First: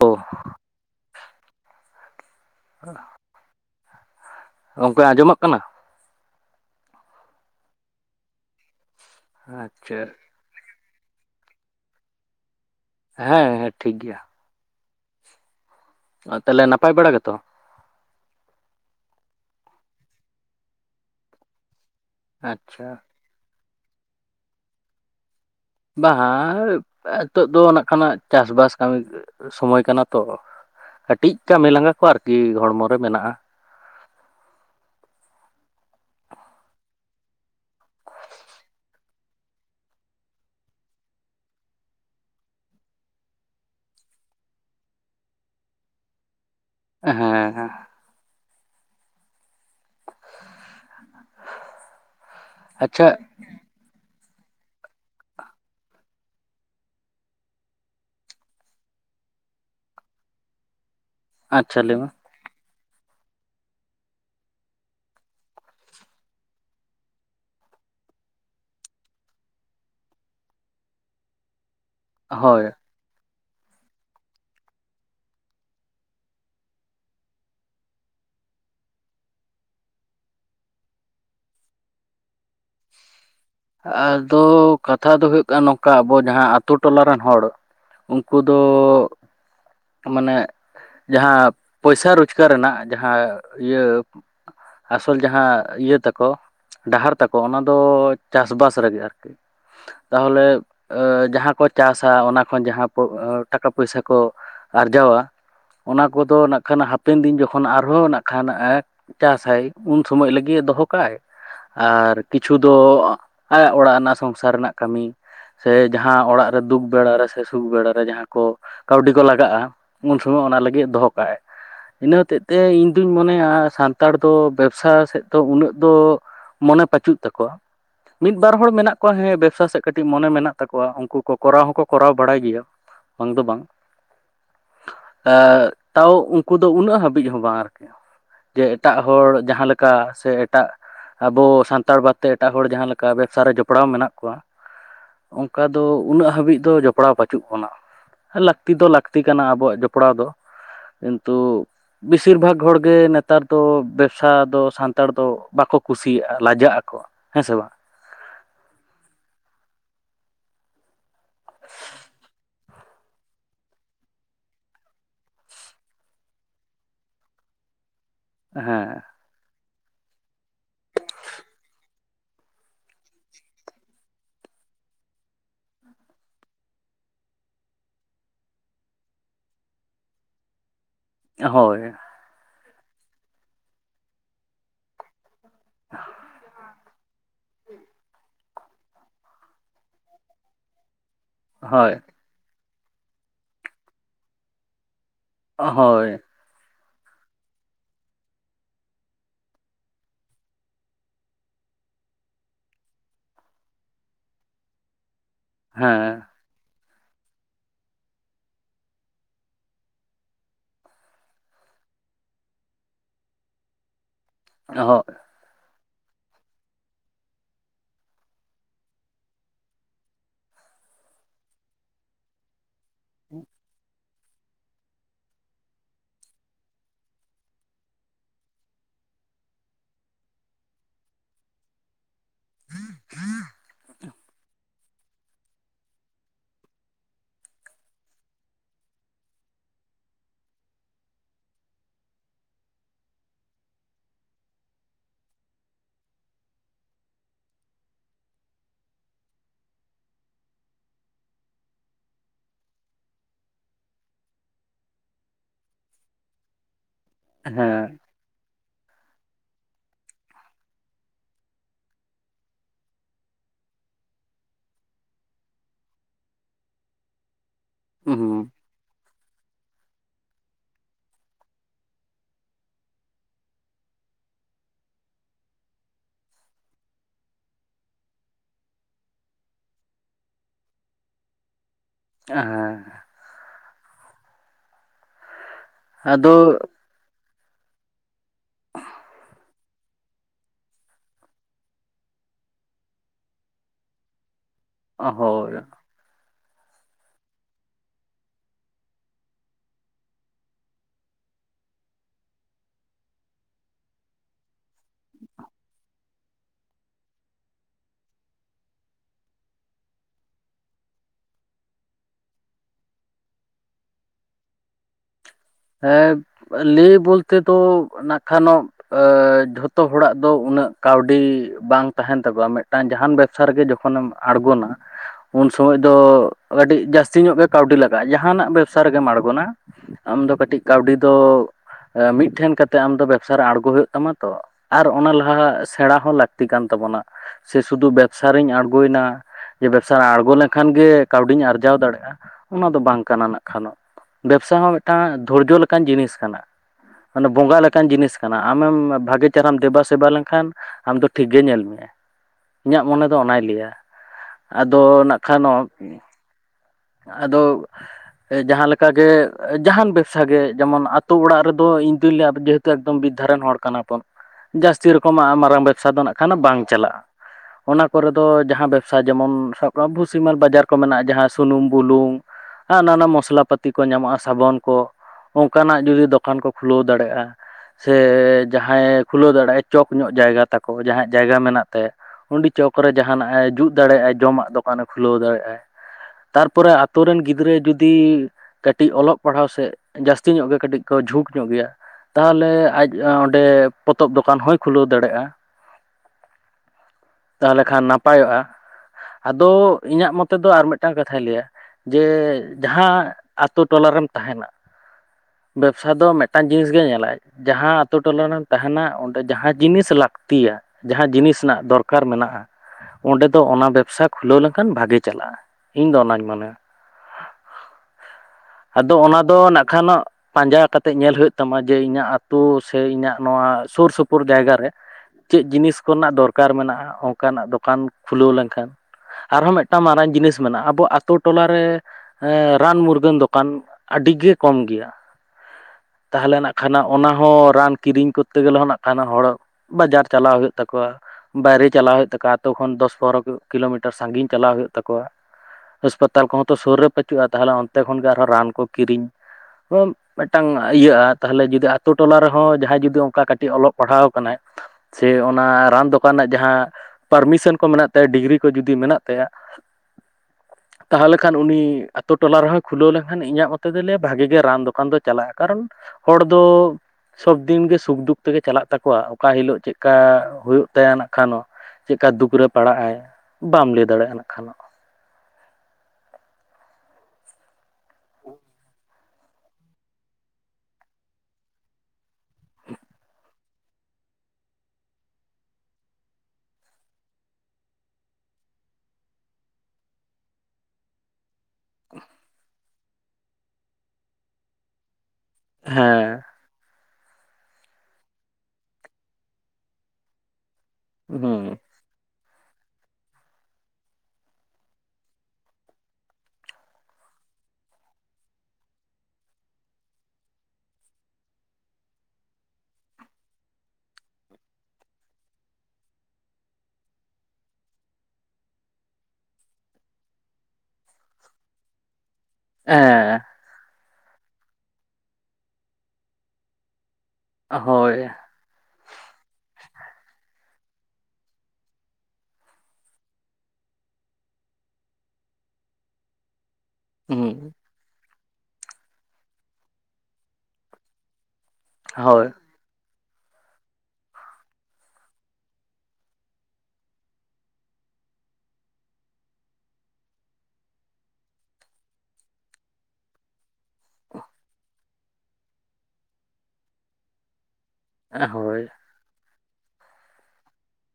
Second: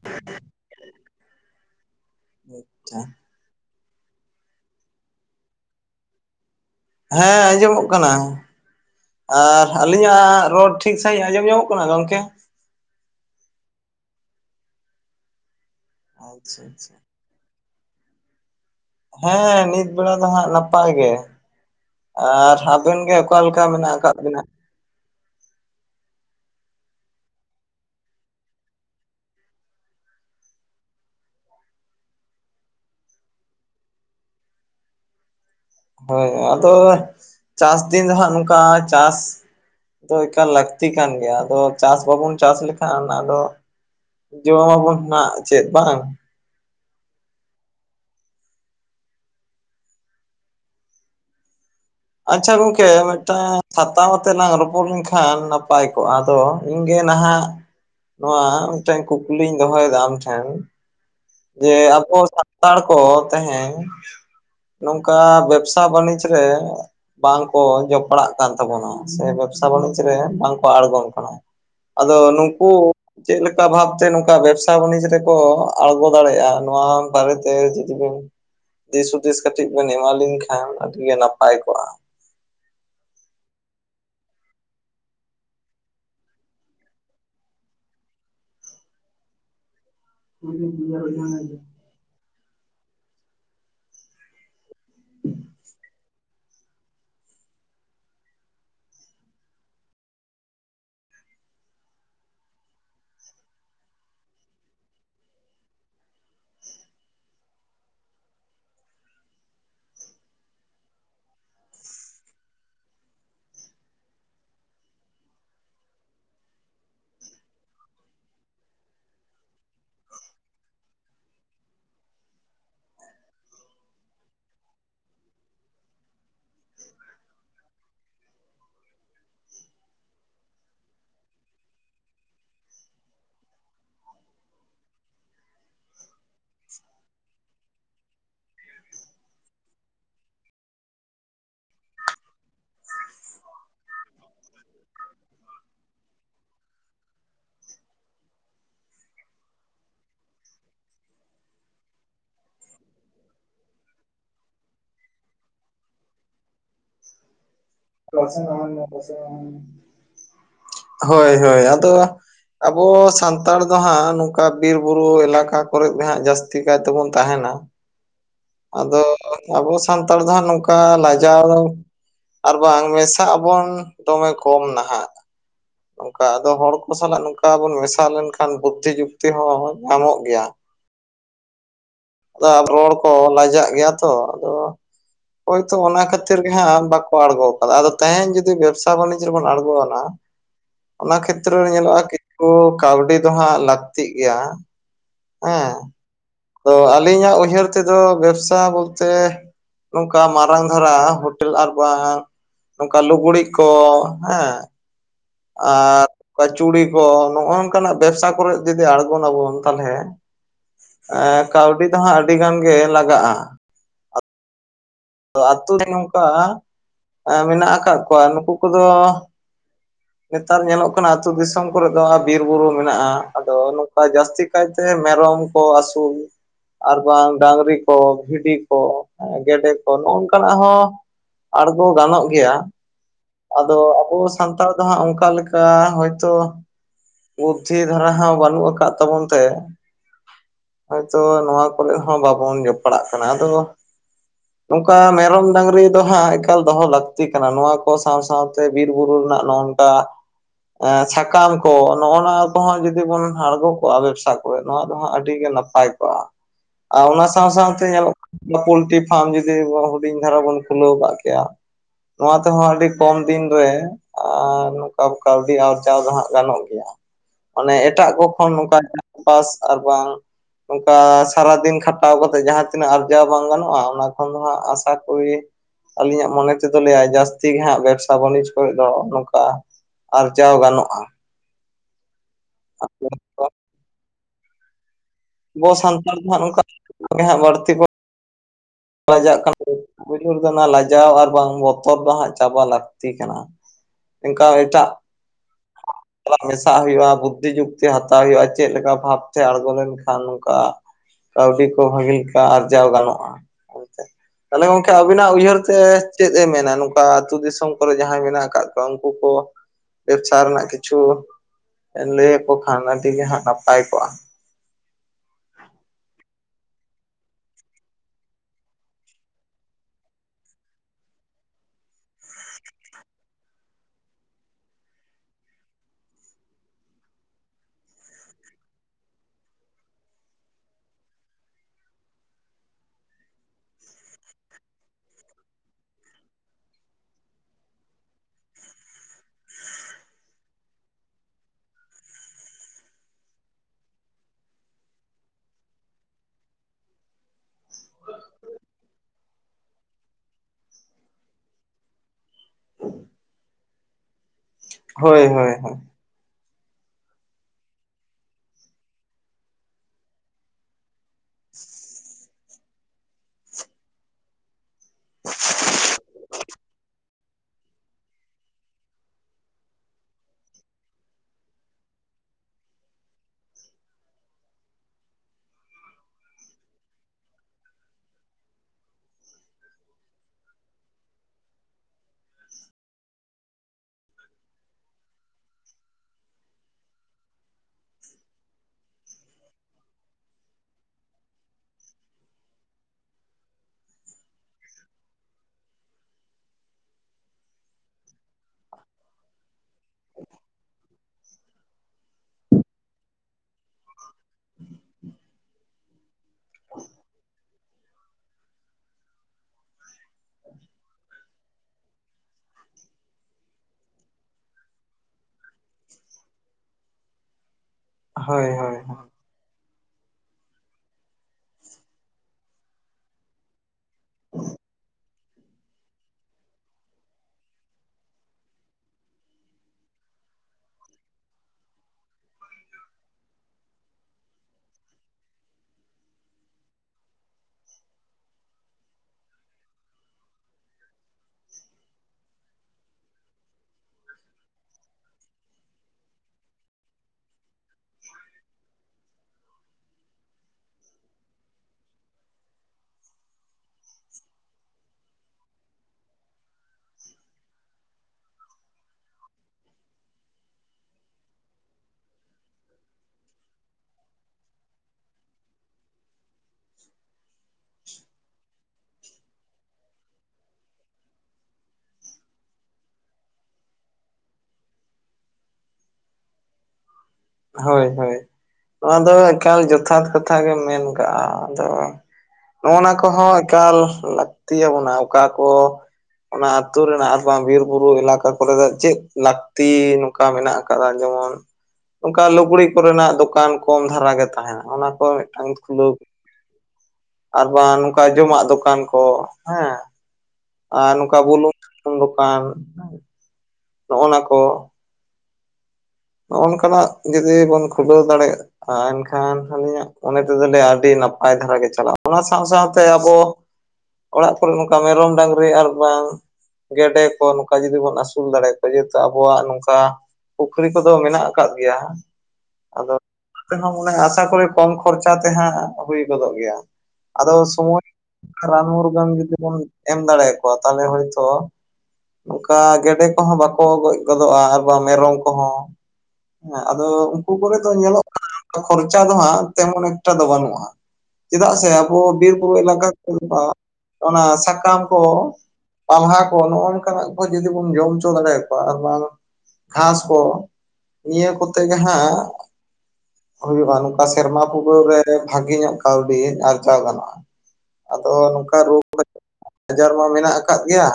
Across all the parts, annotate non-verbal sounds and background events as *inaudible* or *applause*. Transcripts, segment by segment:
ᱳᱦ᱾ *unintelligible* ᱟᱦ ᱜᱚᱢᱠᱮ ᱟᱸᱡᱚᱢᱚᱜ ᱠᱟᱱᱟ? ᱦᱮᱸ ᱟᱸᱡᱚᱢᱚᱜ ᱠᱟᱱᱟ, ᱟᱨ ᱟᱪᱪᱷᱟ ᱟᱹᱞᱤᱧᱟᱜ ᱨᱚᱲ ᱴᱷᱤᱠ ᱥᱟᱦᱤᱡ ᱟᱸᱡᱚᱢ ᱧᱟᱢᱚᱜ ᱠᱟᱱᱟ ᱜᱚᱢᱠᱮ? ᱦᱮᱸ ᱦᱮᱸ ᱴᱷᱤᱠ ᱜᱮᱭᱟ᱾ ᱟᱨ ᱟᱪᱪᱷᱟ ᱛᱟᱦᱞᱮ ᱱᱟᱯᱟᱭ ᱟᱪᱪᱷᱟ ᱵᱟᱲᱟ ᱜᱮᱛᱚ? ᱦᱮᱸ ᱱᱤᱛ ᱵᱮᱲᱟ ᱫᱚ ᱦᱟᱸᱜ ᱱᱟᱯᱟᱭ ᱜᱮ, ᱟᱨ ᱟᱪᱪᱷᱟ ᱟᱵᱮᱱ ᱜᱮ ᱚᱠᱟ ᱞᱮᱠᱟ ᱢᱮᱱᱟᱜ ᱟᱠᱟᱜ ᱵᱤᱱᱟ? ᱵᱟᱝ ᱱᱤᱛᱚᱜ ᱫᱚ ᱱᱟᱜ ᱠᱷᱱᱟᱜ ᱪᱟᱥᱵᱟᱥ ᱠᱟᱹᱢᱤ ᱥᱩᱢᱚᱭ ᱠᱟᱱᱟ ᱛᱚ᱾ ᱠᱟᱹᱴᱤᱡ ᱠᱟᱹᱢᱤ ᱞᱟᱸᱜᱟ ᱠᱚ ᱟᱨᱠᱤ ᱦᱚᱲᱢᱚ ᱨᱮ ᱢᱮᱱᱟᱜ-ᱟ᱾ ᱦᱳᱭ ᱟᱫᱚ ᱪᱟᱥ ᱫᱤᱱ ᱫᱚ ᱦᱟᱜ ᱱᱚᱝᱠᱟ ᱪᱟᱥ ᱫᱚ ᱮᱠᱟᱞ ᱞᱟᱹᱠᱛᱤ ᱠᱟᱱ ᱜᱮᱭᱟ, ᱟᱫᱚ ᱪᱟᱥ ᱵᱟᱵᱚᱱ ᱪᱟᱥ ᱞᱮᱠᱷᱟᱱ ᱟᱫᱚ ᱡᱚᱢᱟᱵᱚᱱ ᱱᱟᱜ ᱪᱮᱫ ᱵᱟᱝ? ᱦᱮᱸ ᱦᱮᱸ ᱾ ᱟᱪᱪᱷᱟ ᱜᱚᱝᱠᱮ ᱟᱪᱪᱷᱟ ᱢᱮᱫᱴᱟᱝ ᱥᱟᱛᱟᱢ ᱟᱛᱮ ᱞᱟᱝ ᱨᱚᱯᱚᱲ ᱞᱮᱝᱠᱷᱟᱱ ᱱᱟᱯᱟᱭ ᱠᱚᱜᱼᱟ, ᱟᱫᱚ ᱤᱧ ᱜᱮ ᱱᱟᱦᱟᱜ ᱱᱚᱣᱟ ᱢᱤᱫᱴᱮᱱ ᱠᱩᱠᱞᱤᱧ ᱫᱚᱦᱚᱭᱮᱫᱟ ᱟᱢᱴᱷᱮᱱ ᱾ ᱡᱮ ᱟᱪᱪᱷᱟ ᱞᱟᱹᱭ ᱢᱮ ᱟᱵᱚ ᱥᱟᱱᱛᱟᱲ ᱠᱚ ᱛᱮᱦᱮᱧ ᱱᱚᱝᱠᱟ ᱵᱮᱵᱥᱟ ᱵᱟᱹᱱᱤᱡ ᱨᱮ ᱵᱟᱝᱠᱚ ᱡᱚᱯᱲᱟᱜ ᱠᱟᱱ ᱛᱟᱵᱚᱱᱟ, ᱥᱮ ᱵᱮᱵᱽᱥᱟ ᱵᱟᱹᱱᱤᱡ ᱨᱮ ᱵᱟᱝᱠᱚ ᱟᱲᱜᱚᱱ ᱠᱟᱱᱟ, ᱟᱫᱚ ᱦᱳᱭ ᱱᱩᱝᱠᱩ ᱪᱮᱫ ᱞᱮᱠᱟ ᱵᱷᱟᱵᱛᱮ ᱱᱚᱝᱠᱟ ᱵᱮᱵᱽᱥᱟ ᱵᱟᱱᱤᱡᱽ ᱨᱮᱠᱚ ᱟᱲ ᱜᱳ ᱫᱟᱲᱮᱭᱟᱜᱼᱟ ᱱᱚᱣᱟ ᱵᱟᱨᱮᱛᱮ ᱡᱩᱫᱤ ᱵᱤᱱ ᱫᱤᱥ ᱦᱩᱫᱤᱥ ᱠᱟᱹᱴᱤᱡ ᱵᱮᱱ ᱮᱢᱟ ᱞᱤᱧ ᱠᱷᱟᱱ ᱟᱹᱰᱤ ᱜᱮ ᱱᱟᱯᱟᱭ ᱠᱚᱜᱼᱟ ᱾ ᱟᱫᱚ ᱠᱟᱛᱷᱟ ᱫᱚ ᱦᱩᱭᱩᱜ ᱠᱟᱱᱟ ᱱᱚᱝᱠᱟ ᱟᱵᱚ ᱡᱟᱦᱟᱸ ᱟᱛᱩ ᱴᱚᱞᱟ ᱨᱮᱱ ᱦᱚᱲ ᱩᱝᱠᱩ ᱫᱚ ᱢᱟᱱᱮ ᱡᱟᱦᱟᱸ ᱯᱚᱭᱥᱟ ᱨᱳᱪᱽᱠᱟᱨ ᱨᱮᱱᱟᱜ ᱡᱟᱦᱟᱸ ᱤᱭᱟᱹ ᱟᱥᱚᱞ ᱡᱟᱦᱟᱸ ᱤᱭᱟᱹ ᱛᱟᱠᱚ ᱰᱟᱦᱟᱨ ᱛᱟᱠᱚ ᱚᱱᱟ ᱫᱚ ᱪᱟᱥᱵᱟᱥ ᱨᱮᱜᱮ ᱟᱨᱠᱤ ᱾ ᱛᱟᱦᱚᱞᱮ ᱮ ᱡᱟᱦᱟᱸ ᱠᱚ ᱪᱟᱥᱟ ᱚᱱᱟ ᱠᱷᱚᱱ ᱡᱟᱦᱟᱸ ᱯᱚ ᱴᱟᱠᱟ ᱯᱚᱭᱥᱟ ᱠᱚ ᱟᱨᱡᱟᱣᱟ, ᱚᱱᱟ ᱠᱚᱫᱚ ᱱᱟᱜ ᱠᱷᱟᱱ ᱦᱟᱯᱮᱱ ᱫᱤᱱ ᱡᱚᱠᱷᱚᱱ ᱟᱨᱦᱚᱸ ᱱᱟᱜ ᱠᱷᱟᱱ ᱮ ᱪᱟᱥᱟᱭ, ᱩᱱ ᱥᱚᱢᱚᱡ ᱞᱟᱹᱜᱤᱜ ᱮ ᱫᱚᱦᱚ ᱠᱟᱜᱟᱭ, ᱟᱨ ᱠᱤᱪᱷᱩ ᱫᱚ ᱟᱭᱟᱜ ᱚᱲᱟᱜ ᱨᱮᱱᱟᱜ ᱥᱚᱝᱥᱟᱨ ᱨᱮᱱᱟᱜ ᱠᱟᱹᱢᱤ ᱥᱮ ᱡᱟᱦᱟᱸ ᱚᱲᱟᱜ ᱨᱮ ᱫᱩᱠ ᱵᱮᱲ ᱨᱮ ᱥᱮ ᱥᱩᱠ ᱵᱮᱲᱟ ᱨᱮ ᱡᱟᱦᱟᱸ ᱠᱚ ᱠᱟᱹᱣᱰᱤ ᱠᱚ ᱞᱟᱜᱟᱜᱼᱟ, ᱩᱱ ᱥᱚᱢᱚᱡ ᱚᱱᱟ ᱞᱟᱹᱜᱤᱜ ᱮ ᱫᱚᱦᱚ ᱠᱟᱜᱼᱟᱭ ᱾ ᱤᱱᱟᱹ ᱦᱚᱛᱮᱜ ᱛᱮ ᱤᱧ ᱫᱩᱧ ᱢᱚᱱᱮᱭᱟ ᱥᱟᱱᱛᱟᱲ ᱫᱚ ᱵᱮᱵᱽᱥᱟ ᱥᱮᱫ ᱫᱚ ᱩᱱᱟᱹᱜ ᱫᱚ ᱢᱚᱱᱮ ᱯᱟᱪᱩᱜ ᱛᱟᱠᱚᱣᱟ ᱾ ᱢᱤᱫ ᱵᱟᱨ ᱦᱚᱲ ᱢᱮᱱᱟᱜ ᱠᱚᱣᱟ ᱦᱮᱸ ᱵᱮᱵᱽᱥᱟ ᱥᱮᱫ ᱠᱟᱹᱴᱤᱡ ᱢᱚᱱᱮ ᱢᱮᱱᱟᱜ ᱛᱟᱠᱚᱣᱟ ᱩᱝᱠᱩ ᱠᱚ ᱠᱚᱨᱟᱣ ᱦᱚᱸᱠᱚ ᱠᱚᱨᱟᱣ ᱵᱟᱲᱟᱭ ᱜᱮᱭᱟ ᱾ ᱵᱟᱝ ᱫᱚ ᱵᱟᱝ᱾ ᱮ ᱛᱟᱣ ᱩᱝᱠᱩ ᱫᱚ ᱩᱱᱟᱹᱜ ᱦᱟᱹᱵᱤᱡ ᱦᱚᱸ ᱵᱟᱝ ᱾ ᱡᱮ ᱮᱴᱟᱜ ᱦᱚᱲ ᱡᱟᱦᱟᱸ ᱞᱮᱠᱟ ᱥᱮ ᱮᱴᱟᱜ ᱟᱵᱚ ᱥᱟᱱᱛᱟᱲ ᱵᱟᱛᱮᱫ ᱮᱴᱟᱜ ᱦᱚᱲ ᱡᱟᱦᱟᱸ ᱞᱮᱠᱟ ᱵᱮᱵᱽᱥᱟ ᱨᱮ ᱡᱚᱯᱲᱟᱣ ᱢᱮᱱᱟᱜ ᱠᱚᱣᱟ ᱾ ᱚᱝᱠᱟ ᱫᱚ ᱩᱱᱟᱹᱜ ᱦᱟᱹᱵᱤᱡ ᱫᱚ ᱡᱚᱯᱲᱟᱣ ᱯᱟᱪᱩᱜ ᱠᱟᱱᱟ ᱾ ᱦᱮᱸ ᱞᱟᱹᱠᱛᱤ ᱫᱚ ᱞᱟᱹᱠᱛᱤ ᱠᱟᱱᱟ ᱟᱵᱚᱣᱟᱜ ᱡᱚᱯᱲᱟᱣ ᱫᱚ, ᱠᱤᱱᱛᱩ ᱵᱮᱥᱤᱨ ᱵᱷᱟᱜᱽ ᱦᱚᱲᱜᱮ ᱱᱮᱛᱟᱨ ᱫᱚ ᱵᱮᱵᱽᱥᱟ ᱫᱚ ᱥᱟᱱᱛᱟᱲ ᱫᱚ ᱵᱟᱠᱚ ᱠᱩᱥᱤᱭᱟᱜᱼᱟ ᱞᱟᱡᱟᱜ ᱟᱠᱚ ᱾ ᱦᱮᱸ ᱥᱮ ᱵᱟᱝ? *unintelligible* ᱦᱳᱭ ᱦᱳᱭ ᱟᱫᱚ ᱟᱵᱚ ᱥᱟᱱᱛᱟᱲ ᱫᱚ ᱦᱟᱸᱜ ᱱᱚᱝᱠᱟ ᱵᱤᱨᱵᱩᱨᱩ ᱮᱞᱟᱠᱟ ᱠᱚᱨᱮᱫ ᱜᱮ ᱦᱟᱸᱜ ᱡᱟᱹᱥᱛᱤ ᱠᱟᱭ ᱛᱮᱵᱚᱱ ᱛᱟᱦᱮᱱᱟ ᱾ ᱟᱫᱚ ᱦᱮᱸ ᱟᱵᱚ ᱥᱟᱱᱛᱟᱲ ᱫᱚ ᱦᱟᱸᱜ ᱱᱚᱝᱠᱟ ᱞᱟᱡᱟᱣ ᱟᱨ ᱵᱟᱝ ᱢᱮᱥᱟᱜ ᱟᱵᱚᱱ ᱫᱚᱢᱮ ᱠᱚᱢ ᱱᱟᱦᱟᱜ ᱾ ᱱᱚᱝᱠᱟ ᱟᱫᱚ ᱦᱚᱲ ᱠᱚ ᱥᱟᱞᱟᱜ ᱱᱚᱝᱠᱟ ᱵᱚᱱ ᱢᱮᱥᱟ ᱞᱮᱱᱠᱷᱟᱱ ᱵᱩᱫᱽᱫᱷᱤ ᱡᱩᱠᱛᱤ ᱦᱚᱸ ᱧᱟᱢᱚᱜ ᱜᱮᱭᱟ ᱾ ᱦᱳᱭ ᱦᱳᱭ ᱾ ᱟᱫᱚ ᱨᱚᱲ ᱠᱚ ᱞᱟᱡᱟᱜ ᱜᱮᱭᱟ ᱛᱚ ᱟᱫᱚ ᱦᱳᱭᱛᱚ ᱚᱱᱟ ᱠᱷᱟᱹᱛᱤᱨ ᱜᱮ ᱦᱟᱸᱜ ᱵᱟᱠᱚ ᱟᱬᱜᱚ ᱠᱟᱫᱟ ᱛᱮᱦᱮᱧ ᱡᱩᱫᱤ ᱵᱮᱵᱽᱥᱟ ᱵᱟᱱᱤᱡᱽ ᱨᱮᱵᱚᱱ ᱟᱬᱜᱚᱱᱟ, ᱚᱱᱟ ᱠᱷᱮᱛᱨᱮ ᱨᱮ ᱦᱳᱭ ᱧᱮᱞᱚᱜᱼᱟ ᱠᱚ ᱠᱟᱹᱣᱰᱤ ᱫᱚ ᱦᱟᱸᱜ ᱞᱟᱹᱠᱛᱤᱜ ᱜᱮᱭᱟ᱾ ᱦᱮᱸ ᱦᱚᱭ ᱾ ᱛᱚ ᱟᱹᱞᱤᱧᱟᱜ ᱩᱭᱦᱟᱹᱨ ᱛᱮᱫᱚ ᱵᱮᱵᱽᱥᱟ ᱵᱚᱞᱛᱮ ᱱᱚᱝᱠᱟ ᱢᱟᱨᱟᱝ ᱫᱷᱟᱨᱟ ᱦᱳᱴᱮᱞ ᱟᱨ ᱵᱟᱝ ᱱᱚᱝᱠᱟ ᱞᱩᱜᱽᱲᱤᱡ ᱠᱚ ᱦᱮᱸ ᱟᱨ ᱦᱮᱸ ᱠᱟ ᱪᱩᱲᱤ ᱠᱚ ᱱᱚᱜᱼᱚ ᱱᱚᱜᱼᱚᱠᱟᱱᱟᱜ ᱵᱮᱵᱽᱥᱟ ᱠᱚᱨᱮᱫ ᱡᱩᱫᱤ ᱟᱬᱜᱚᱱᱟᱵᱚᱱ ᱛᱟᱞᱦᱮ ᱮᱸ ᱠᱟᱹᱣᱰᱤ ᱫᱚᱦᱟᱸᱜ ᱟᱹᱰᱤ ᱜᱟᱱ ᱜᱮ ᱞᱟᱜᱟᱜᱼᱟ ᱾ *inaudible* ᱟᱛᱳ ᱨᱮ ᱱᱚᱝᱠᱟ ᱮ ᱢᱮᱱᱟᱜ ᱠᱟᱜ ᱠᱚᱣᱟ ᱱᱩᱠᱩ ᱠᱚᱫᱚ ᱱᱮᱛᱟᱨ ᱧᱮᱞᱚᱜ ᱠᱟᱱᱟ ᱟᱹᱛᱩ ᱫᱤᱥᱚᱢ ᱠᱚᱨᱮ ᱫᱚ ᱵᱤᱨ ᱵᱩᱨᱩ ᱢᱮᱱᱟᱜᱼᱟ ᱟᱫᱚ ᱠᱟ ᱡᱟᱹᱥᱛᱤ ᱠᱟᱭᱛᱮ ᱢᱮᱨᱚᱢ ᱠᱚ ᱟᱹᱥᱩᱞ᱾ ᱟᱨ ᱵᱟᱝ ᱰᱟᱝᱨᱤ ᱠᱚ, ᱵᱷᱤᱰᱤ ᱠᱚ, ᱦᱮᱸ ᱜᱮᱰᱮ ᱠᱚ ᱱᱚᱜᱼᱚᱝᱠᱟᱱᱟᱜ ᱦᱚᱸ ᱟᱬᱜᱳ ᱜᱟᱱᱚᱜ ᱜᱮᱭᱟ ᱾ ᱟᱫᱚ ᱟᱵᱚ ᱥᱟᱱᱛᱟᱲ ᱫᱚ ᱦᱟᱸᱜ ᱚᱝᱠᱟ ᱞᱮᱠᱟ ᱦᱚᱭᱛᱚ ᱵᱩᱫᱽᱫᱷᱤ ᱫᱷᱟᱨᱟ ᱦᱚᱸ ᱵᱟᱹᱱᱩᱜ ᱟᱠᱟᱜ ᱛᱟᱵᱚᱱ ᱛᱮ ᱦᱚᱭᱛᱚ ᱱᱚᱣᱟ ᱠᱚᱨᱮᱜ ᱦᱚᱸ ᱵᱟᱵᱚᱱ ᱡᱚᱯᱟᱲᱟᱜ ᱠᱟᱱᱟ ᱟᱫᱚ *inaudible* ᱱᱚᱝᱠᱟ ᱢᱮᱨᱚᱢ ᱰᱟᱝᱨᱤ ᱫᱚ ᱦᱟᱸᱜ ᱮᱠᱟᱞ ᱫᱚᱦᱚ ᱞᱟᱹᱠᱛᱤ ᱠᱟᱱᱟ ᱱᱚᱣᱟ ᱠᱚ ᱥᱟᱶ ᱥᱟᱶᱛᱮ ᱵᱤᱨ ᱵᱩᱨᱩ ᱨᱮᱱᱟᱜ ᱱᱚᱝ ᱠᱟ ᱮᱸ ᱥᱟᱠᱟᱢ ᱠᱚ ᱱᱚᱜᱼᱚ ᱱᱚᱣᱟ ᱠᱚ ᱦᱟᱸᱜ ᱡᱩᱫᱤ ᱵᱚᱱ ᱟᱬᱜᱚ ᱠᱚᱜᱼᱟ ᱵᱮᱵᱽᱥᱟ ᱠᱚᱨᱮᱫ ᱱᱚᱣᱟ ᱫᱚᱦᱟᱸᱜ ᱟᱹᱰᱤ ᱜᱮ ᱱᱟᱯᱟᱭ ᱠᱚᱜᱼᱟ ᱾ ᱟ ᱚᱱᱟ ᱥᱟᱶ ᱥᱟᱶᱛᱮ ᱦᱮᱸ ᱧᱮᱞᱚᱜ ᱯᱳᱞᱴᱤ ᱯᱷᱟᱢ ᱡᱩᱫᱤ ᱵᱚ ᱦᱩᱰᱤᱧ ᱫᱷᱟᱨᱟ ᱵᱚᱱ ᱠᱷᱩᱞᱟᱹᱣ ᱠᱟᱜ ᱠᱮᱭᱟ ᱾ ᱱᱚᱣᱟ ᱛᱮᱦᱚᱸ ᱟᱹᱰᱤ ᱠᱚᱢ ᱫᱤᱱ ᱨᱮ ᱟᱨ ᱱᱚᱝᱠᱟ ᱠᱟᱹᱣᱰᱤ ᱟᱨᱡᱟᱣ ᱫᱚ ᱦᱟᱸᱜ ᱜᱟᱱᱚᱜ ᱜᱮᱭᱟ ᱢᱟᱱᱮ ᱮᱴᱟᱜ ᱠᱚ ᱠᱷᱚᱱ ᱦᱩᱸ ᱱᱚᱝᱠᱟ ᱪᱟᱥᱵᱟᱥ ᱟᱨ ᱵᱟᱝ ᱱᱚᱝᱠᱟ ᱥᱟᱨᱟᱫᱤᱱ ᱠᱷᱟᱴᱟᱣ ᱠᱟᱛᱮᱜ ᱡᱟᱦᱟᱸ ᱛᱤᱱᱟᱹᱜ ᱟᱨᱡᱟᱣ ᱵᱟᱝ ᱜᱟᱱᱚᱜᱼᱟ ᱚᱱᱟ ᱠᱷᱚᱱ ᱫᱚ ᱦᱟᱸᱜ ᱟᱥᱟ ᱠᱚᱨᱤ ᱟᱞᱤᱧᱟᱜ ᱢᱚᱱᱮ ᱛᱮᱫᱚ ᱞᱟᱹᱭᱟᱭ ᱡᱟᱹᱥᱛᱤ ᱜᱮ ᱦᱟᱸᱜ ᱵᱮᱵᱽᱥᱟ ᱵᱟᱱᱤᱡᱽ ᱠᱚᱨᱮ ᱫᱚ ᱱᱚᱝᱠᱟ ᱟᱨᱡᱟᱣ ᱜᱟᱱᱚᱜᱼᱟ᱾ ᱮᱦᱮᱸ *inaudible* ᱵᱚ ᱥᱟᱱᱛᱟᱲ ᱟᱫᱚ ᱫᱚᱦᱟᱸᱜ *unintelligible* ᱵᱟᱹᱲᱛᱤ ᱵᱚ ᱞᱟᱡᱟᱜ *unintelligible* ᱞᱟᱡᱟᱣ ᱟᱨ ᱵᱟᱝ ᱵᱚᱛᱚᱨ ᱫᱚ ᱦᱟᱸᱜ ᱪᱟᱵᱟ ᱞᱟᱹᱠᱛᱤ ᱠᱟᱱᱟ᱾ ᱮᱝᱠᱟ ᱮᱴᱟᱜ ᱦᱳᱭ᱾ ᱢᱮᱥᱟᱜ ᱦᱩᱭᱩᱜᱼᱟ ᱵᱩᱫᱽᱫᱷᱤ ᱡᱩᱠᱛᱤ ᱦᱟᱛᱟᱣ ᱦᱩᱭᱩᱜᱼᱟ ᱪᱮᱜ ᱞᱮᱠᱟ ᱵᱷᱟᱵᱽᱛᱮ ᱟᱬᱜᱚ ᱞᱮᱱᱠᱷᱟᱱ ᱱᱚᱝᱠᱟ ᱠᱟᱹᱣᱰᱤ ᱠᱚ ᱵᱷᱟᱜᱤ ᱞᱮᱠᱟ ᱟᱨᱡᱟᱣ ᱜᱟᱱᱚᱜᱼᱟ ᱦᱳᱭ ᱥᱮ᱾ ᱛᱟᱦᱞᱮ ᱜᱚᱝᱠᱮ ᱟᱵᱤᱱᱟᱜ ᱩᱭᱦᱟᱹᱨ ᱛᱮ ᱪᱮᱫ ᱮ ᱢᱮᱱᱟ ᱱᱚᱝᱠᱟ ᱟᱹᱛᱩ ᱫᱤᱥᱚᱢ ᱠᱚᱨᱮ ᱡᱟᱦᱟᱸᱭ ᱢᱮᱱᱟᱜ ᱠᱟᱜ ᱠᱚᱣᱟ ᱩᱱᱠᱩ ᱠᱚ ᱵᱮᱵᱽᱥᱟ ᱨᱮᱱᱟᱜ ᱠᱤᱪᱷᱩ ᱞᱟᱹᱭᱟᱠᱚ ᱠᱷᱟᱱ ᱟᱹᱰᱤ ᱜᱮ ᱦᱟᱸᱜ ᱱᱟᱯᱟᱭ ᱠᱚᱜᱼᱟ᱾ ᱦᱮᱸ ᱞᱟᱹᱭ ᱵᱚᱞᱛᱮ ᱫᱚ ᱱᱟᱠᱷᱟᱱᱚᱜ ᱮ ᱡᱷᱚᱛᱚ ᱦᱚᱲᱟᱜ ᱫᱚ ᱩᱱᱟᱹᱜ ᱠᱟᱹᱣᱰᱤ ᱵᱟᱝ ᱛᱟᱦᱮᱱ ᱛᱟᱠᱚᱣᱟ ᱢᱤᱜᱴᱟᱝ ᱡᱟᱦᱟᱱ ᱵᱮᱵ ᱥᱟ ᱨᱮᱜᱮ ᱡᱚᱠᱷᱚᱱᱮᱢ ᱟᱬᱜᱚᱱᱟ ᱩᱱ ᱥᱚᱢᱚᱭ ᱫᱚ ᱠᱟᱹᱴᱤᱡ ᱡᱟᱹᱥᱛᱤ ᱧᱚᱜ ᱜᱮ ᱠᱟᱹᱣᱰᱤ ᱞᱟᱜᱟᱜᱼᱟ ᱡᱟᱦᱟᱱᱟᱜ ᱵᱮᱵᱽᱥᱟ ᱨᱮᱜᱮᱢ ᱟᱬᱜᱚᱱᱟ᱾ ᱟᱢ ᱫᱚ ᱠᱟᱹᱴᱤᱡ ᱠᱟᱹᱣᱰᱤ ᱫᱚ ᱮ ᱢᱤᱜᱴᱷᱮᱱ ᱠᱟᱛᱮᱜ ᱟᱢ ᱫᱚ ᱵᱮᱵᱥᱟ ᱨᱮ ᱟᱬᱜᱚ ᱦᱩᱭᱩᱜ ᱛᱟᱢᱟ ᱛᱚ᱾ ᱟᱨ ᱚᱱᱟ ᱞᱟᱦᱟ ᱥᱮᱬᱟ ᱦᱚᱸ ᱞᱟᱹᱠᱛᱤ ᱠᱟᱱ ᱛᱟᱵᱚᱱᱟ᱾ ᱥᱮ ᱥᱩᱫᱷᱩ ᱵᱮᱵᱽᱥᱟᱨ ᱨᱤᱧ ᱟᱬᱜᱩᱭᱱᱟ ᱡᱮ ᱵᱮᱵᱥᱟ ᱟᱬᱜᱚ ᱞᱮᱱᱠᱷᱟᱱ ᱜᱮ ᱠᱟᱹᱣᱰᱤᱧ ᱟᱨᱡᱟᱣ ᱫᱟᱲᱮᱜᱼᱟ ᱚᱱᱟ ᱫᱚ ᱵᱟᱝ ᱠᱟᱱᱟ ᱱᱟᱜ ᱠᱷᱟᱱᱚᱜ, ᱵᱮᱵᱽᱥᱟ ᱦᱚᱸ ᱢᱤᱜᱴᱟᱱ ᱫᱷᱳᱨᱡᱚ ᱞᱮᱠᱟᱱ ᱡᱤᱱᱤᱥ ᱠᱟᱱᱟ᱾ ᱚᱱᱮ ᱵᱚᱸᱜᱟ ᱞᱮᱠᱟᱱ ᱡᱤᱱᱤᱥ ᱠᱟᱱᱟ ᱟᱢᱮᱢ ᱵᱷᱟᱜᱮ ᱪᱮᱦᱨᱟᱢ ᱫᱮᱵᱟᱼᱥᱮᱵᱟ ᱞᱮᱱᱠᱷᱟᱱ ᱟᱢ ᱫᱚ ᱴᱷᱤᱠ ᱜᱮ ᱧᱮᱞ ᱢᱮᱭᱟ ᱤᱧᱟᱜ ᱢᱚᱱᱮ ᱫᱚ ᱚᱱᱟᱭ ᱞᱮᱭᱟ ᱾ ᱟᱫᱚ ᱱᱟᱜ ᱦᱳᱭ ᱠᱷᱟᱱᱚ ᱦᱳᱭ ᱦᱳᱭ ᱟᱫᱚ ᱡᱟᱦᱟ ᱞᱮᱠᱟ ᱜᱮ ᱡᱟᱦᱟᱱ ᱵᱮᱵᱥᱟ ᱜᱮ ᱡᱮᱢᱚᱱ ᱟᱛᱳ ᱚᱲᱟᱜ ᱨᱮᱫᱚ ᱤᱧ ᱫᱩᱧ ᱞᱟᱹᱭᱟ ᱡᱮ ᱮᱠᱫᱚᱢ ᱵᱤᱫᱽᱫᱷᱟ ᱨᱮᱱ ᱦᱚᱲ ᱠᱟᱱᱟ ᱵᱚᱱ ᱡᱟᱹᱥᱛᱤ ᱨᱚᱠᱚᱢᱟᱜ ᱢᱟᱨᱟᱝ ᱵᱮᱵᱽᱥᱟ ᱫᱚ ᱱᱟᱜ ᱠᱷᱟᱱ ᱵᱟᱝ ᱪᱟᱞᱟᱜᱼᱟ ᱾ ᱚᱱᱟ ᱠᱚᱨᱮ ᱫᱚ ᱡᱟᱦᱟᱸ ᱵᱮᱵᱥᱟ ᱡᱮᱢᱚᱱ ᱥᱟᱵ ᱠᱟᱜ ᱵᱷᱩᱥᱤᱢᱟᱞ ᱵᱟᱡᱟᱨ ᱠᱚ ᱡᱟᱦᱟᱸ ᱥᱩᱱᱩᱢ ᱵᱩᱞᱩᱝ ᱟᱨ ᱱᱟᱱᱟ ᱢᱚᱥᱞᱟ ᱯᱟᱹᱛᱤ ᱠᱚ ᱧᱟᱢᱚᱜᱼᱟ ᱥᱟᱵᱚᱱ ᱠᱚ ᱾ ᱚᱝᱠᱟᱱᱟᱜ ᱡᱩᱫᱤ ᱫᱚᱠᱟᱱ ᱠᱚ ᱠᱷᱩᱞᱟᱹᱣ ᱫᱟᱲᱮᱜᱼᱟ ᱾ ᱥᱮ ᱡᱟᱦᱟᱸᱭᱮ ᱠᱷᱩᱞᱟᱹᱣ ᱫᱟᱲᱮᱭᱟᱜᱼᱼᱟ ᱪᱚᱠ ᱧᱚᱜ ᱡᱟᱭᱜᱟ ᱛᱟᱠᱚ ᱡᱟᱦᱟᱸᱭᱟᱜ ᱡᱟᱭᱜᱟ ᱢᱮᱱᱟᱜ ᱛᱟᱭᱟ ᱾ ᱩᱰᱤ ᱪᱚᱠ ᱨᱮ ᱡᱟᱦᱱᱟᱜ ᱮ ᱡᱩᱛ ᱫᱟᱲᱮᱭᱟᱜ-ᱟ ᱡᱚᱢᱟᱜ ᱫᱚᱠᱟᱱ ᱮ ᱠᱷᱩᱞᱟᱹᱣ ᱫᱟᱲᱮᱭᱟᱜ-ᱟᱭ ᱾ ᱛᱟᱨᱯᱚᱨᱮ ᱟᱛᱳ ᱨᱮᱱ ᱜᱤᱫᱽᱨᱟᱹ ᱡᱩᱚᱫᱤ ᱠᱟᱹᱴᱤᱡ ᱚᱞᱚᱜ ᱯᱟᱲᱦᱟᱣ ᱥᱮᱫ ᱡᱟᱹᱥᱛᱤ ᱧᱚᱜ ᱜᱮᱭᱟ ᱠᱟᱹᱴᱤᱡ ᱠᱚ ᱡᱷᱩᱠ ᱧᱚᱜ ᱜᱮᱭᱟ ᱾ ᱛᱟᱦᱚᱞᱮ ᱟᱡ ᱚᱸᱰᱮ ᱯᱚᱛᱚᱵ ᱫᱚᱠᱟᱱ ᱦᱚᱸᱭ ᱠᱷᱩᱞᱟᱹᱣ ᱫᱟᱲᱮᱭᱟᱜᱼᱟ ᱾ ᱛᱟᱦᱚᱞᱮ ᱠᱷᱟᱱ ᱱᱟᱯᱟᱭᱚᱜᱼᱟ ᱟᱫᱚ ᱤᱧᱟᱹᱜ ᱢᱚᱛᱮ ᱫᱚ ᱟᱨ ᱢᱤᱫᱴᱟᱝ ᱠᱟᱛᱷᱟ ᱠᱟᱛᱷᱟᱭ ᱞᱟᱹᱭᱟ ᱡᱮ ᱡᱟᱦᱟᱸ ᱟᱛᱳ ᱴᱚᱞᱟᱮᱢ ᱛᱟᱦᱮᱱᱟ ᱾ ᱵᱮᱵᱽᱥᱟ ᱫᱚ ᱢᱤᱫᱴᱟᱝ ᱡᱤᱱᱤᱥ ᱜᱮ ᱧᱮᱞᱟᱭ ᱡᱟᱦᱟᱸ ᱟᱛᱳ ᱴᱚᱞᱟᱨᱮᱢ ᱛᱟᱦᱮᱱᱟ ᱚᱸᱰᱮ ᱡᱟᱦᱟᱸ ᱡᱤᱱᱤᱥ ᱞᱟᱹᱠ ᱛᱤᱭᱟ ᱡᱟᱦᱟᱸ ᱡᱤᱱᱤᱥ ᱨᱮᱱᱟᱜ ᱫᱚᱨᱠᱟᱨ ᱢᱮᱱᱟᱜᱼᱟ ᱾ ᱚᱸᱰᱮ ᱫᱚ ᱚᱱᱟ ᱵᱮᱵᱽᱥᱟ ᱠᱷᱩᱞᱟᱹᱣ ᱞᱮᱱᱠᱷᱟᱱ ᱵᱷᱟᱜᱮ ᱪᱟᱞᱟᱜᱼᱟ ᱤᱧ ᱫᱚ ᱚᱱᱟᱧ ᱢᱚᱱᱮᱭᱟ ᱾ ᱦᱳᱭ ᱦᱳᱭ ᱟᱫᱚ ᱚᱱᱟ ᱫᱚ ᱱᱟᱜ ᱠᱷᱟᱱᱚᱜ ᱯᱟᱸᱡᱟ ᱠᱟᱛᱮᱜ ᱧᱮᱞ ᱦᱩᱭᱩᱜ ᱛᱟᱢᱟ ᱡᱮ ᱤᱧᱟᱹᱜ ᱟᱹᱛᱩ ᱥᱮ ᱤᱧᱟᱹᱜ ᱱᱚᱣᱟ ᱥᱩᱨ ᱥᱩᱯᱩᱨ ᱡᱟᱭᱜᱟ ᱨ ᱪᱮᱫ ᱡᱤᱱᱤᱥ ᱠᱚᱨᱮᱱᱟᱜ ᱫᱚᱨᱠᱟᱨ ᱢᱮᱱᱟᱜᱼᱟ ᱚᱱᱠᱟᱱᱟᱜ ᱫᱚᱠᱟᱱ ᱠᱷᱩᱞᱟᱹᱣ ᱞᱮᱱᱠᱷᱟᱱ ᱾ ᱟᱨᱦᱚ ᱢᱤᱫᱴᱟᱝ ᱢᱟᱨᱟᱝ ᱡᱤᱱᱤᱥ ᱢᱮᱱᱟᱜᱼᱟ ᱟᱵᱚ ᱟᱹᱛᱳ ᱨᱮ ᱨᱟᱱ ᱢᱩᱨᱜᱟᱹᱱ ᱫᱚᱠᱟᱱ ᱟᱹᱰᱤᱜᱮ ᱠᱚᱢ ᱜᱮᱭᱟ ᱾ ᱛᱟᱦᱚᱞᱮ ᱱᱟᱜ ᱠᱷᱟᱱ ᱚᱱᱟ ᱦᱚᱸ‌ ᱨᱟᱱ ᱠᱤᱨᱤᱧ ᱠᱚᱨᱛᱮ ᱜᱮᱞᱮ ᱱᱟᱜ ᱠᱷᱟᱱ ᱦᱚᱲ ᱾ ᱵᱟᱡᱟᱨ ᱪᱟᱞᱟᱣ ᱦᱩᱭᱩᱜ ᱛᱟᱠᱚᱣᱟ ᱾ ᱵᱟᱭᱨᱮ ᱪᱟᱞᱟᱣ ᱦᱩᱭᱩᱜ ᱛᱟᱠᱚᱣᱟ ᱟᱛᱳ ᱠᱷᱚᱱ ᱫᱚᱥ ᱯᱚᱱᱨᱚ ᱠᱤᱞᱳᱢᱤᱴᱟᱨ ᱥᱟᱺᱜᱤᱧ ᱪᱟᱞᱟᱣ ᱦᱩᱭᱩᱜ ᱛᱟᱠᱚᱣᱟ ᱾ ᱦᱟᱥᱯᱟᱛᱟᱞ ᱠᱚᱦᱚᱸ ᱛᱚ ᱥᱩᱨ ᱨᱮ ᱯᱟᱹᱪᱩᱜᱼᱟ ᱛᱟᱦᱚᱞᱮ ᱚᱱᱛᱮ ᱠᱷᱚᱱᱜᱮ ᱟᱨᱦᱚᱸ ᱨᱟᱱ ᱠᱚ ᱠᱤᱨᱤᱧ ᱦᱚ ᱢᱮᱴᱟᱝ ᱟᱜ ᱤᱭᱟᱹᱜᱼᱟ ᱛᱟᱦᱚᱞᱮ ᱡᱩᱫᱤ ᱟᱛᱳ ᱴᱚᱞᱟ ᱨᱮᱦᱚᱸ ᱡᱟᱦᱟᱸᱭ ᱡᱩᱫᱤ ᱚᱱᱠᱟ ᱠᱟᱹᱴᱤᱡ ᱚᱞᱚᱜ ᱯᱟᱲᱦᱟᱣ ᱠᱟᱱᱟᱭ ᱾ ᱥᱮ ᱚᱱᱟ ᱨᱟᱱ ᱫᱚᱠᱟᱱ ᱨᱮᱱᱟᱜ ᱡᱟᱦᱟᱸ ᱯᱟᱨᱢᱤᱥᱮᱱ ᱠᱚ ᱢᱮᱱᱟᱜ ᱛᱟᱭᱟ ᱰᱤᱜᱽᱨᱤ ᱠᱚ ᱡᱩᱫᱤ ᱢᱮᱱᱟᱜ ᱛᱟᱭᱟ ᱾ ᱛᱟᱦᱚᱞᱮ ᱠᱷᱟᱱ ᱩᱱᱤ ᱟᱹᱛᱩ ᱴᱚᱞᱟ ᱨᱮᱦᱚᱸᱭ ᱠᱷᱩᱞᱟᱹᱣ ᱞᱮᱠᱷᱟᱱ ᱤᱧᱟᱹᱜ ᱢᱚᱛᱮ ᱫᱚᱭ ᱞᱟᱹᱭᱟ ᱵᱷᱟᱜᱤ ᱜᱮ ᱨᱟᱱ ᱫᱚᱠᱟᱱ ᱫᱚ ᱪᱟᱞᱟᱜᱼᱟ᱾ ᱠᱟᱨᱚᱱ ᱦᱚᱲ ᱫᱚ ᱥᱚᱵᱫᱤᱱ ᱜᱮ ᱥᱩᱠᱫᱩᱠ ᱛᱮᱜᱮ ᱪᱟᱞᱟᱜ ᱛᱟᱠᱚᱣᱟ ᱾ ᱚᱠᱟ ᱦᱤᱞᱳᱜ ᱪᱮᱜᱠᱟ ᱦᱩᱭᱩᱜ ᱛᱟᱭᱟ ᱱᱟᱜ ᱠᱷᱟᱱᱚᱜ ᱾ ᱪᱮᱫᱠᱟ ᱫᱩᱠ ᱨᱮ ᱯᱟᱲᱟᱜᱼ ᱟᱭ ᱵᱟᱢ ᱞᱟᱹᱭ ᱫᱟᱲᱮᱭᱟᱜᱼᱟ ᱱᱟᱜ ᱠᱷᱟᱱ ᱾ ᱦᱳᱭ ᱦᱳᱭ ᱱᱚᱣᱟ ᱫᱚ ᱮᱠᱟᱞ ᱡᱚᱛᱷᱟᱛ ᱠᱟᱛᱷᱟ ᱜᱮᱢ ᱢᱮᱱ ᱠᱟᱜᱼᱟ ᱟᱫᱚ ᱱᱚᱜᱼ ᱱᱟ ᱠᱚᱦᱚᱸ ᱮᱠᱟᱞ ᱞᱟᱹᱠᱛᱤᱭᱟᱵᱚᱱᱟ ᱚᱠᱟ ᱠᱚ ᱚᱱᱟ ᱟᱹᱛᱩ ᱨᱮᱱᱟᱜ ᱟᱨ ᱵᱟᱝ ᱵᱤᱨ ᱵᱩᱨᱩ ᱮᱞᱟᱠᱟ ᱠᱚᱨᱮ ᱫᱚ ᱪᱮᱫ ᱞᱟᱹᱠᱛᱤ ᱱᱚᱝᱠᱟ ᱢᱮᱱᱟᱜ ᱟᱠᱟᱫᱟ ᱡᱮᱢᱚᱱ ᱚᱱᱠᱟ ᱞᱩᱜᱽᱲᱤ ᱠᱚᱨᱮᱱᱟᱜ ᱫᱚᱠᱟᱱ ᱠᱚᱢ ᱫᱷᱟᱨᱟ ᱜᱮ ᱛᱟᱦᱮᱱᱟ ᱚᱱᱟ ᱠᱚ ᱢᱤᱫᱴᱟᱱ ᱠᱷᱩᱞᱟᱹᱣ ᱦᱮᱸ ᱟᱨ ᱵᱟᱝ ᱱᱚᱝᱠᱟ ᱡᱚᱢᱟᱜ ᱫᱚᱠᱟᱱ ᱠᱚ ᱦᱮᱸ ᱾ ᱟᱨ ᱱᱚᱝᱠᱟ ᱦᱩᱸ ᱵᱩᱞᱩᱝ ᱥᱩᱱᱩᱢ ᱫᱚᱠᱟᱱ ᱱᱚᱜᱱᱟ ᱠᱚ ᱾ ᱱᱚᱜᱼᱚ ᱱᱚᱝᱠᱟᱱᱟᱜ ᱡᱩᱫᱤ ᱵᱚᱱ ᱠᱷᱩᱞᱟᱹᱣ ᱫᱟᱲᱮᱭᱟᱜ ᱾ ᱮᱱᱠᱷᱟᱱ ᱟᱹᱞᱤᱧᱟᱜ ᱢᱚᱱᱮ ᱛᱮᱫᱚ ᱞᱟᱹᱭᱟ ᱟᱹᱰᱤ ᱱᱟᱯᱟᱭ ᱫᱷᱟᱨᱟ ᱜᱮ ᱪᱟᱞᱟᱜᱼᱟ ᱚᱱᱟ ᱥᱟᱶ ᱥᱟᱶᱛᱮ ᱟᱵᱚ ᱚᱲᱟᱜ ᱠᱚᱨᱮ ᱱᱚᱝᱠᱟ ᱢᱮᱨᱚᱢ ᱰᱟᱝᱨᱤ ᱟᱨ ᱵᱟᱝ ᱜᱮᱰᱮ ᱠᱚ ᱱᱚᱝᱠᱟ ᱡᱩᱫᱤ ᱵᱚᱱ ᱟᱹᱥᱩᱞ ᱫᱟᱲᱮᱭᱟᱠᱚᱣᱟ ᱡᱮᱦᱮᱛᱩ ᱟᱵᱚᱣᱟᱜ ᱱᱚᱝᱠᱟ ᱯᱩᱠᱷᱨᱤ ᱠᱚᱫᱚ ᱢᱮᱱᱟᱜ ᱟᱠᱟᱫ ᱜᱮᱭᱟ ᱾ ᱟᱫᱚ ᱦᱮᱸ ᱛᱮᱦᱚᱸ ᱚᱱᱮ ᱟᱥᱟ ᱠᱚᱨᱮ ᱠᱚᱢ ᱠᱷᱚᱨᱪᱟ ᱛᱮᱦᱟᱸᱜ ᱦᱩᱭ ᱜᱚᱫᱚᱜ ᱜᱮᱭᱟ᱾ ᱟᱫᱚ ᱥᱚᱢᱚᱭ ᱦᱳᱭ ᱨᱟᱱ ᱢᱩᱨᱜᱟᱹᱱ ᱡᱩᱫᱤ ᱵᱚᱱ ᱮᱢ ᱫᱟᱲᱮᱭᱟ ᱠᱚᱣᱟ ᱛᱟᱦᱚᱞᱮ ᱦᱚᱭᱛᱳ ᱱᱚᱝᱠᱟ ᱜᱮᱰᱮ ᱠᱚᱦᱚᱸ ᱵᱟᱠᱚ ᱜᱚᱡ ᱜᱚᱫᱚᱜᱼᱟ ᱟᱨ ᱵᱟᱝ ᱢᱮᱨᱚᱢ ᱠᱚᱦᱚᱸ ᱦᱮᱸ ᱟᱫᱚ ᱩᱱᱠᱩ ᱦᱩᱸ ᱠᱚᱨᱮ ᱫᱚ ᱧᱮᱞᱚᱜ ᱠᱟᱱᱟ ᱠᱷᱚᱨᱪᱟ ᱫᱚ ᱦᱟᱸᱜ ᱛᱮᱢᱚᱱ ᱮᱠᱴᱟ ᱫᱚ ᱵᱟᱹᱱᱩᱜᱼᱟ᱾ ᱪᱮᱫᱟᱜ ᱥᱮ ᱟᱵᱚ ᱦᱳᱭ ᱵᱤᱨ ᱠᱚ ᱮᱞᱟᱠᱟ ᱚᱱᱟ ᱥᱟᱠᱟᱢ ᱠᱚ ᱯᱟᱞᱦᱟ ᱠᱚ ᱱᱚᱜᱼᱚ ᱠᱟᱱᱟᱜ ᱠᱚ ᱡᱩᱫᱤ ᱵᱚᱱ ᱡᱚᱢ ᱪᱚ ᱫᱟᱲᱮᱭᱟ ᱠᱚᱣᱟ ᱟᱨ ᱵᱟᱝ ᱜᱷᱟᱥ ᱠᱚ ᱱᱤᱭᱟᱹ ᱠᱚᱛᱮ ᱜᱮ ᱦᱟᱸᱜ ᱦᱩᱭᱩᱜᱼᱟ ᱱᱚᱝᱠᱟ ᱥᱮᱨᱢᱟ ᱯᱩᱨᱟᱹᱣ ᱨᱮ ᱵᱷᱟᱹᱜᱤ ᱧᱚᱜ ᱠᱟᱹᱣᱰᱤ ᱟᱨᱡᱟᱣ ᱜᱟᱱᱚᱜᱼᱟ᱾ ᱟᱫᱚ ᱱᱚᱝᱠᱟ ᱦᱳᱭ ᱨᱳᱜᱽ ᱟᱡᱟᱨ ᱢᱟ ᱢᱮᱱᱟᱜ ᱟᱠᱟᱫ ᱜᱮᱭᱟ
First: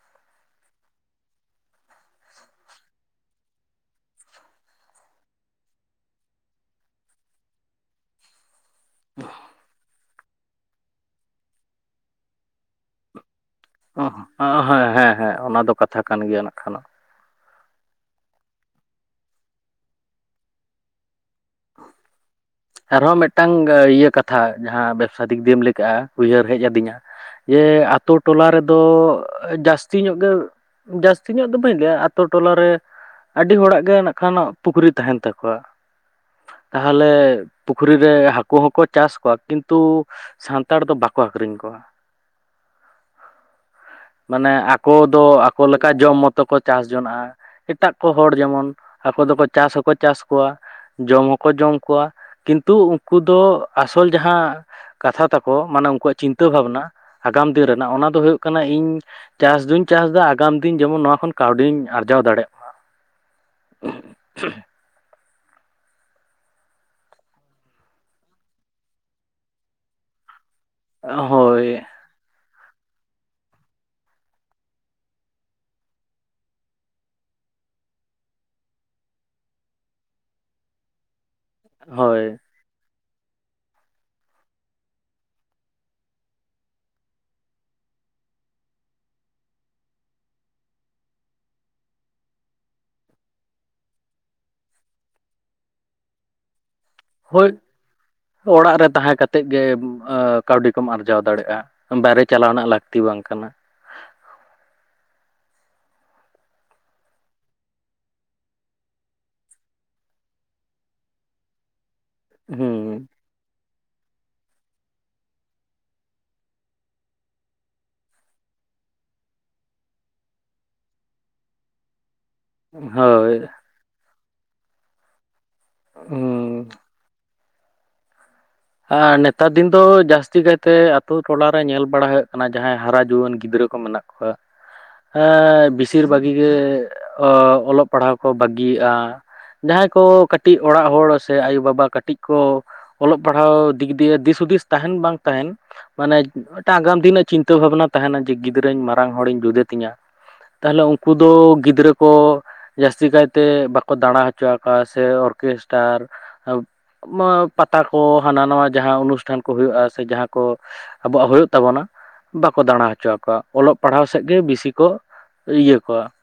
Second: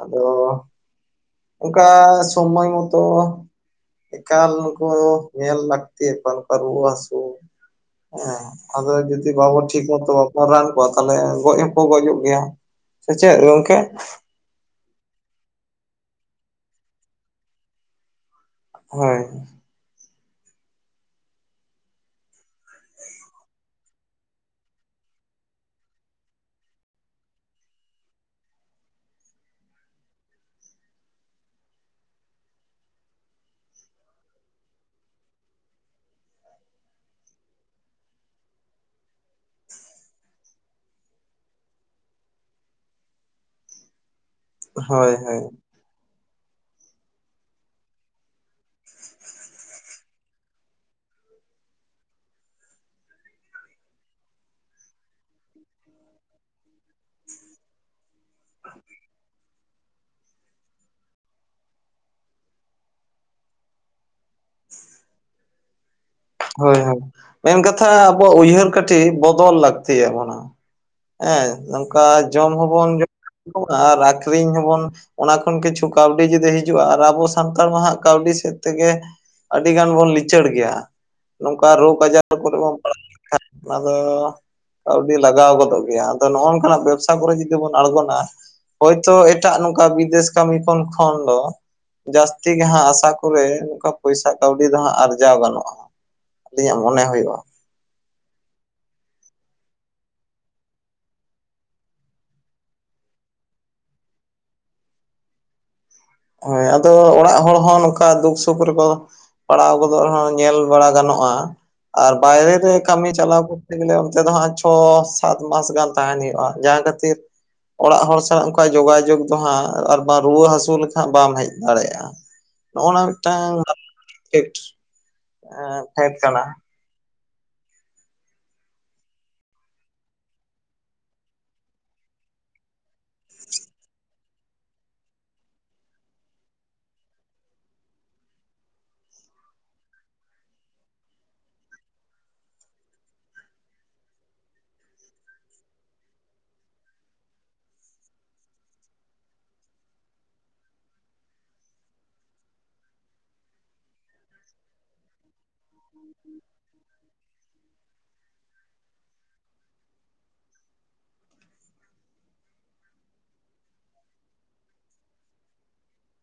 ᱟᱫᱚ ᱚᱝᱠᱟ ᱥᱚᱢᱚᱭ ᱢᱚᱛᱚ ᱮᱠᱟᱞ ᱩᱱᱠᱩ ᱧᱮᱞ ᱞᱟᱹᱠᱛᱤ ᱚᱠᱟ ᱞᱮᱠᱟ ᱨᱩᱣᱟᱹ ᱦᱟᱹᱥᱩ ᱦᱮᱸ ᱟᱫᱚ ᱡᱩᱫᱤ ᱵᱟᱵᱚ ᱴᱷᱤᱠ ᱢᱚᱛᱚ ᱵᱟᱵᱚᱱ ᱨᱟᱱ ᱠᱚᱣᱟ ᱛᱟᱦᱚᱞᱮ ᱜᱚᱡᱽ ᱦᱚᱸᱠᱚ ᱜᱚᱡᱚᱜ ᱜᱮᱭᱟ ᱥᱮ ᱪᱮᱫ? ᱚᱸ ᱦᱮᱸ ᱦᱮᱸ ᱦᱮᱸ ᱚᱱᱟ ᱫᱚ ᱠᱟᱛᱷᱟ ᱠᱟᱱ ᱜᱮᱭᱟ ᱱᱟᱜ ᱠᱷᱟᱱ ᱫᱚ ᱦᱳᱭ᱾ ᱟᱨᱦᱚᱸ ᱢᱤᱫᱴᱟᱝ ᱤᱭᱟᱹ ᱠᱟᱛᱷᱟ ᱡᱟᱦᱟᱸ ᱵᱮᱵᱽᱥᱟ ᱫᱤᱠ ᱫᱤᱭᱮᱢ ᱞᱟᱹᱭᱠᱟᱜᱼᱟ ᱩᱭᱦᱟᱹᱨ ᱦᱮᱡ ᱟᱹᱫᱤᱧᱟ ᱡᱮ ᱟᱛᱳ ᱴᱚᱞᱟ ᱨᱮᱫᱚ ᱡᱟᱹᱥᱛᱤ ᱧᱚᱜ ᱜᱮ ᱡᱟᱹᱥᱛᱤ ᱧᱚᱜ ᱫᱚ ᱵᱟᱹᱧ ᱞᱟᱹᱭᱟ ᱟᱹᱛᱩ ᱴᱚᱞᱟ ᱨᱮ ᱟᱹᱰᱤ ᱦᱚᱲᱟᱜ ᱜᱮ ᱱᱟᱜ ᱠᱷᱟᱱ ᱯᱩᱠᱷᱨᱤ ᱛᱟᱦᱮᱱ ᱛᱟᱠᱚᱣᱟ ᱛᱟᱦᱚᱞᱮ ᱯᱩᱠᱷᱨᱤ ᱨᱮ ᱦᱟᱹᱠᱩ ᱦᱚᱸᱠᱚ ᱪᱟᱥ ᱠᱚᱣᱟ ᱠᱤᱱᱛᱩ ᱥᱟᱱᱛᱟᱲ ᱫᱚ ᱵᱟᱠᱚ ᱟᱠᱷᱨᱤᱧ ᱠᱚᱣᱟ᱾ ᱢᱟᱱᱮ ᱟᱠᱚ ᱦᱳᱭ ᱫᱚ ᱦᱳᱭ ᱟᱠᱚ ᱞᱟᱹ ᱚᱱᱠᱟ ᱡᱚᱢ ᱢᱚᱛᱚ ᱠᱚ ᱪᱟᱥ ᱡᱚᱱᱟᱜᱼᱟ ᱮᱴᱟᱜ ᱠᱚ ᱦᱚᱲ ᱡᱮᱢᱚᱱ ᱟᱠᱚ ᱫᱚᱠᱚ ᱪᱟᱥ ᱦᱚᱸᱠᱚ ᱪᱟᱥ ᱠᱚᱣᱟ ᱡᱚᱢ ᱦᱚᱸᱠᱚ ᱡᱚᱢ ᱠᱚᱣᱟ ᱠᱤᱱᱛᱩ ᱩᱱᱠᱩ ᱫᱚ ᱟᱥᱚᱞ ᱡᱟᱦᱟᱸ ᱠᱟᱛᱷᱟ ᱛᱟᱠᱚ ᱢᱟᱱᱮ ᱩᱱᱠᱩᱣᱟᱜ ᱪᱤᱱᱛᱟᱹ ᱵᱷᱟᱵᱽᱱᱟ ᱟᱜᱟᱢ ᱫᱤᱱ ᱨᱮᱱᱟᱜ ᱚᱱᱟ ᱫᱚ ᱦᱩᱭᱩᱜ ᱠᱟᱱᱟ ᱤᱧ ᱪᱟᱥ ᱫᱩᱧ ᱪᱟᱥ ᱮᱫᱟ ᱟᱜᱟᱢ ᱫᱤᱱ ᱡᱮᱢᱚᱱ ᱱᱚᱣᱟ ᱠᱷᱚᱱ ᱠᱟᱹᱣᱰᱤᱧ ᱟᱨᱡᱟᱣ ᱫᱟᱲᱮᱭᱟᱜ ᱢᱟ᱾ *unintelligible* ᱦᱳᱭ ᱦᱳᱭ ᱢᱮᱱ ᱠᱟᱛᱷᱟ ᱟᱵᱚᱣᱟᱜ ᱩᱭᱦᱟᱹᱨ ᱠᱟᱹᱴᱤᱡ ᱵᱚᱫᱚᱞ ᱞᱟᱹᱠᱛᱤ ᱭᱟᱵᱚᱱᱟ᱾ ᱢᱟ᱾ ᱦᱮᱸ ᱦᱳᱭ ᱱᱚᱝᱠᱟ ᱡᱚᱢ ᱦᱚᱸᱵᱚᱱ ᱡᱚᱢᱟ ᱠᱚᱣᱟ ᱟᱨ ᱟᱠᱷᱨᱤᱧ ᱦᱚᱸᱵᱚᱱ ᱚᱱᱟ ᱠᱷᱚᱱ ᱠᱤᱪᱷᱩ ᱠᱟᱹᱣᱰᱤ ᱡᱩᱫᱤ ᱦᱤᱡᱩᱜᱼᱟ ᱟᱨ ᱟᱵᱚ ᱥᱟᱱᱛᱟᱲ ᱢᱟᱦᱟᱜ ᱠᱟᱹᱣᱰᱤ ᱥᱮᱫ ᱛᱮᱜᱮ ᱟᱹᱰᱤ ᱜᱟᱱ ᱵᱚᱱ ᱞᱤᱪᱟᱹᱲ ᱜᱮᱭᱟ᱾ ᱱᱚᱝᱠᱟ ᱨᱳᱜᱽ ᱟᱡᱟᱨ ᱦᱳᱭ ᱠᱚᱨᱮ ᱵᱚᱱ ᱯᱟᱲᱟᱣ ᱞᱮᱱᱠᱷᱟᱱ ᱚᱱᱟ ᱫᱚ ᱠᱟᱹᱣᱰᱤ ᱞᱟᱜᱟᱣ ᱜᱚᱫᱚᱜ ᱜᱮᱭᱟ ᱟᱫᱚ ᱱᱚᱜᱼᱚᱝ ᱠᱟᱱᱟᱜ ᱵᱮᱵᱥᱟ ᱠᱚᱨᱮ ᱡᱩᱫᱤ ᱵᱚᱱ ᱟᱬᱜᱚᱱᱟ ᱦᱳᱭᱛᱳ ᱮᱴᱟᱜ ᱱᱚᱝᱠᱟ ᱵᱤᱫᱮᱥ ᱠᱟᱹᱢᱤ ᱠᱚ ᱠᱷᱚᱱ ᱫᱚ ᱡᱟᱹᱥᱛᱤ ᱜᱮ ᱦᱟᱸᱜ ᱟᱥᱟ ᱠᱚᱨᱮ ᱱᱚᱝᱠᱟ ᱯᱚᱭᱥᱟ ᱠᱟᱹᱣᱰᱤ ᱫᱚ ᱦᱟᱸᱜ ᱟᱨᱡᱟᱣ ᱜᱟᱱᱚᱜ-ᱟ ᱾ ᱟᱹᱞᱤᱧᱟᱜ ᱢᱚᱱᱮ ᱦᱩᱭᱩᱜ-ᱟ ᱾ ᱦᱳᱭ ᱚᱲᱟᱜ ᱨᱮ ᱛᱟᱦᱮᱸ ᱠᱟᱛᱮᱫ ᱜᱮ ᱠᱟᱹᱣᱰᱤ ᱠᱚᱢ ᱟᱨᱡᱟᱣ ᱫᱟᱲᱮᱭᱟᱜ-ᱟ ᱾ ᱵᱟᱭᱨᱮ ᱪᱟᱞᱟᱣ ᱨᱮᱱᱟᱜ ᱞᱟᱹᱠᱛᱤ ᱵᱟᱝ ᱠᱟᱱᱟ ᱾ ᱦᱳᱭ ᱟᱫᱚ ᱚᱲᱟᱜ ᱦᱚᱲ ᱦᱚᱸ ᱱᱚᱝᱠᱟ ᱫᱩᱠ ᱥᱩᱠ ᱨᱮᱠᱚ ᱯᱟᱲᱟᱣ ᱜᱚᱫᱚᱜ ᱨᱮᱦᱚᱸ ᱧᱮᱞ ᱵᱟᱲᱟ ᱜᱟᱱᱚᱜᱼᱟ ᱟᱨ ᱵᱟᱭᱨᱮ ᱨᱮ ᱦᱩᱸ ᱠᱟᱹᱢᱤ ᱪᱟᱞᱟᱣ *unintelligible* ᱚᱱᱛᱮ ᱫᱚ ᱦᱟᱸᱜ ᱪᱷᱚ ᱥᱟᱛ ᱢᱟᱥ ᱜᱟᱱ ᱛᱟᱦᱮᱱ ᱦᱩᱭᱩᱜ-ᱟ ᱡᱟᱦᱟᱸ ᱠᱷᱟᱹᱛᱤᱨ ᱚᱲᱟᱜ ᱦᱚᱲ ᱥᱟᱜ ᱚᱝᱠᱟ ᱡᱳᱜᱟᱡᱳᱜᱽ ᱫᱚ ᱦᱟᱸᱜ ᱟᱨ ᱵᱟᱝ ᱨᱩᱣᱟᱹ ᱦᱟᱹᱥᱩ ᱞᱮᱠᱷ ᱦᱟᱸᱜ ᱵᱟᱢ ᱦᱮᱡ ᱫᱟᱲᱮᱭᱟᱜ-ᱟ ᱱᱚᱜ-ᱚ ᱱᱟ ᱦᱳᱭ ᱢᱤᱫᱴᱟᱝ ᱯᱷᱮᱠᱴ ᱾ ᱮᱸ ᱯᱷᱮᱠᱴ ᱠᱟᱱᱟ ᱦᱩᱸ ᱟᱨ ᱱᱮᱛᱟᱨ ᱫᱤᱱ ᱫᱚ ᱡᱟᱹᱥᱛᱤ ᱠᱟᱭᱛᱮ ᱟᱛᱳ ᱟ ᱱᱮᱛᱟᱨ ᱫᱤᱱ ᱫᱚ ᱡᱟᱹᱥᱛᱤ ᱠᱟᱭᱛᱮ ᱟᱛᱩ ᱴᱚᱞᱟ ᱨᱮ ᱧᱮᱞ ᱵᱟᱲᱟ ᱦᱩᱭᱩᱜ ᱠᱟᱱᱟ ᱡᱟᱦᱟᱸᱭ ᱦᱟᱨᱟ ᱡᱩᱣᱟᱹᱱ ᱜᱤᱫᱽᱨᱟᱹ ᱠᱚ ᱢᱮᱱᱟᱜ ᱦᱚᱭ ᱦᱮᱸ ᱵᱮᱥᱤᱨ ᱵᱟᱜᱤ ᱜᱮ ᱚ ᱚᱞᱚᱜ ᱯᱟᱲᱦᱟᱣ ᱠᱚ ᱵᱟᱹᱜᱤᱭᱮᱜᱼᱟ᱾ ᱡᱟᱦᱟᱸᱭ ᱠᱚ ᱠᱟᱹᱴᱤᱡ ᱚᱲᱟᱜ ᱦᱚᱲ ᱥᱮ ᱟᱭᱳᱵᱟᱵᱟ ᱠᱟᱹᱴᱤᱡ ᱠᱚ ᱚᱞᱚᱜ ᱯᱟᱲᱦᱟᱣ ᱫᱤᱠ ᱫᱤᱭᱮ ᱫᱤᱥ ᱦᱩᱫᱤᱥ ᱛᱟᱦᱮᱱ ᱵᱟᱝ ᱛᱟᱦᱮᱱ ᱢᱟᱱᱮ ᱢᱤᱫᱴᱟᱝ ᱟᱜᱟᱢ ᱫᱤᱱᱟᱜ ᱪᱤᱱᱛᱟᱹ ᱵᱷᱟᱵᱱᱟ ᱛᱟᱦᱮᱱᱟ ᱡᱮ ᱜᱤᱫᱽᱨᱟᱹᱧ ᱢᱟᱨᱟᱝ ᱦᱚᱲᱤᱧ ᱡᱩᱫᱮ ᱛᱤᱧᱟ ᱛᱟᱦᱚᱞᱮ ᱩᱱᱠᱩ ᱫᱚ ᱜᱤᱫᱽᱨᱟᱹ ᱠᱚ ᱡᱟᱹᱥᱛᱤ ᱠᱟᱭ ᱛᱮ ᱵᱟᱠᱚ ᱫᱟᱸᱬᱟ ᱦᱚᱪᱚ ᱟᱠᱚᱣᱟ ᱥᱮ ᱚᱨᱠᱮᱥᱴᱟᱨ ᱢᱟ ᱯᱟᱛᱟ ᱠ ᱠᱚ ᱦᱟᱱᱟ ᱱᱟᱣᱟ ᱡᱟᱦᱟᱸ ᱚᱱᱩᱥᱴᱷᱟᱱ ᱠᱚ ᱦᱩᱭᱩᱜᱼᱟ ᱥᱮ ᱡᱟᱦᱟᱸ ᱠᱚ ᱟᱵᱚᱣᱟᱜ ᱦᱩᱭᱩᱜ ᱛᱟᱵᱚᱱᱟ ᱾ ᱵᱟᱠᱚ ᱫᱟᱬᱟ ᱦᱚᱪᱚ ᱟᱠᱚᱣᱟ ᱚᱞᱚᱜ ᱯᱟᱲᱦᱟᱣ ᱥᱮᱫ ᱜᱮ ᱵᱮᱥᱤ ᱠᱚ ᱤᱭᱟᱹ ᱠᱚᱣᱟ ᱾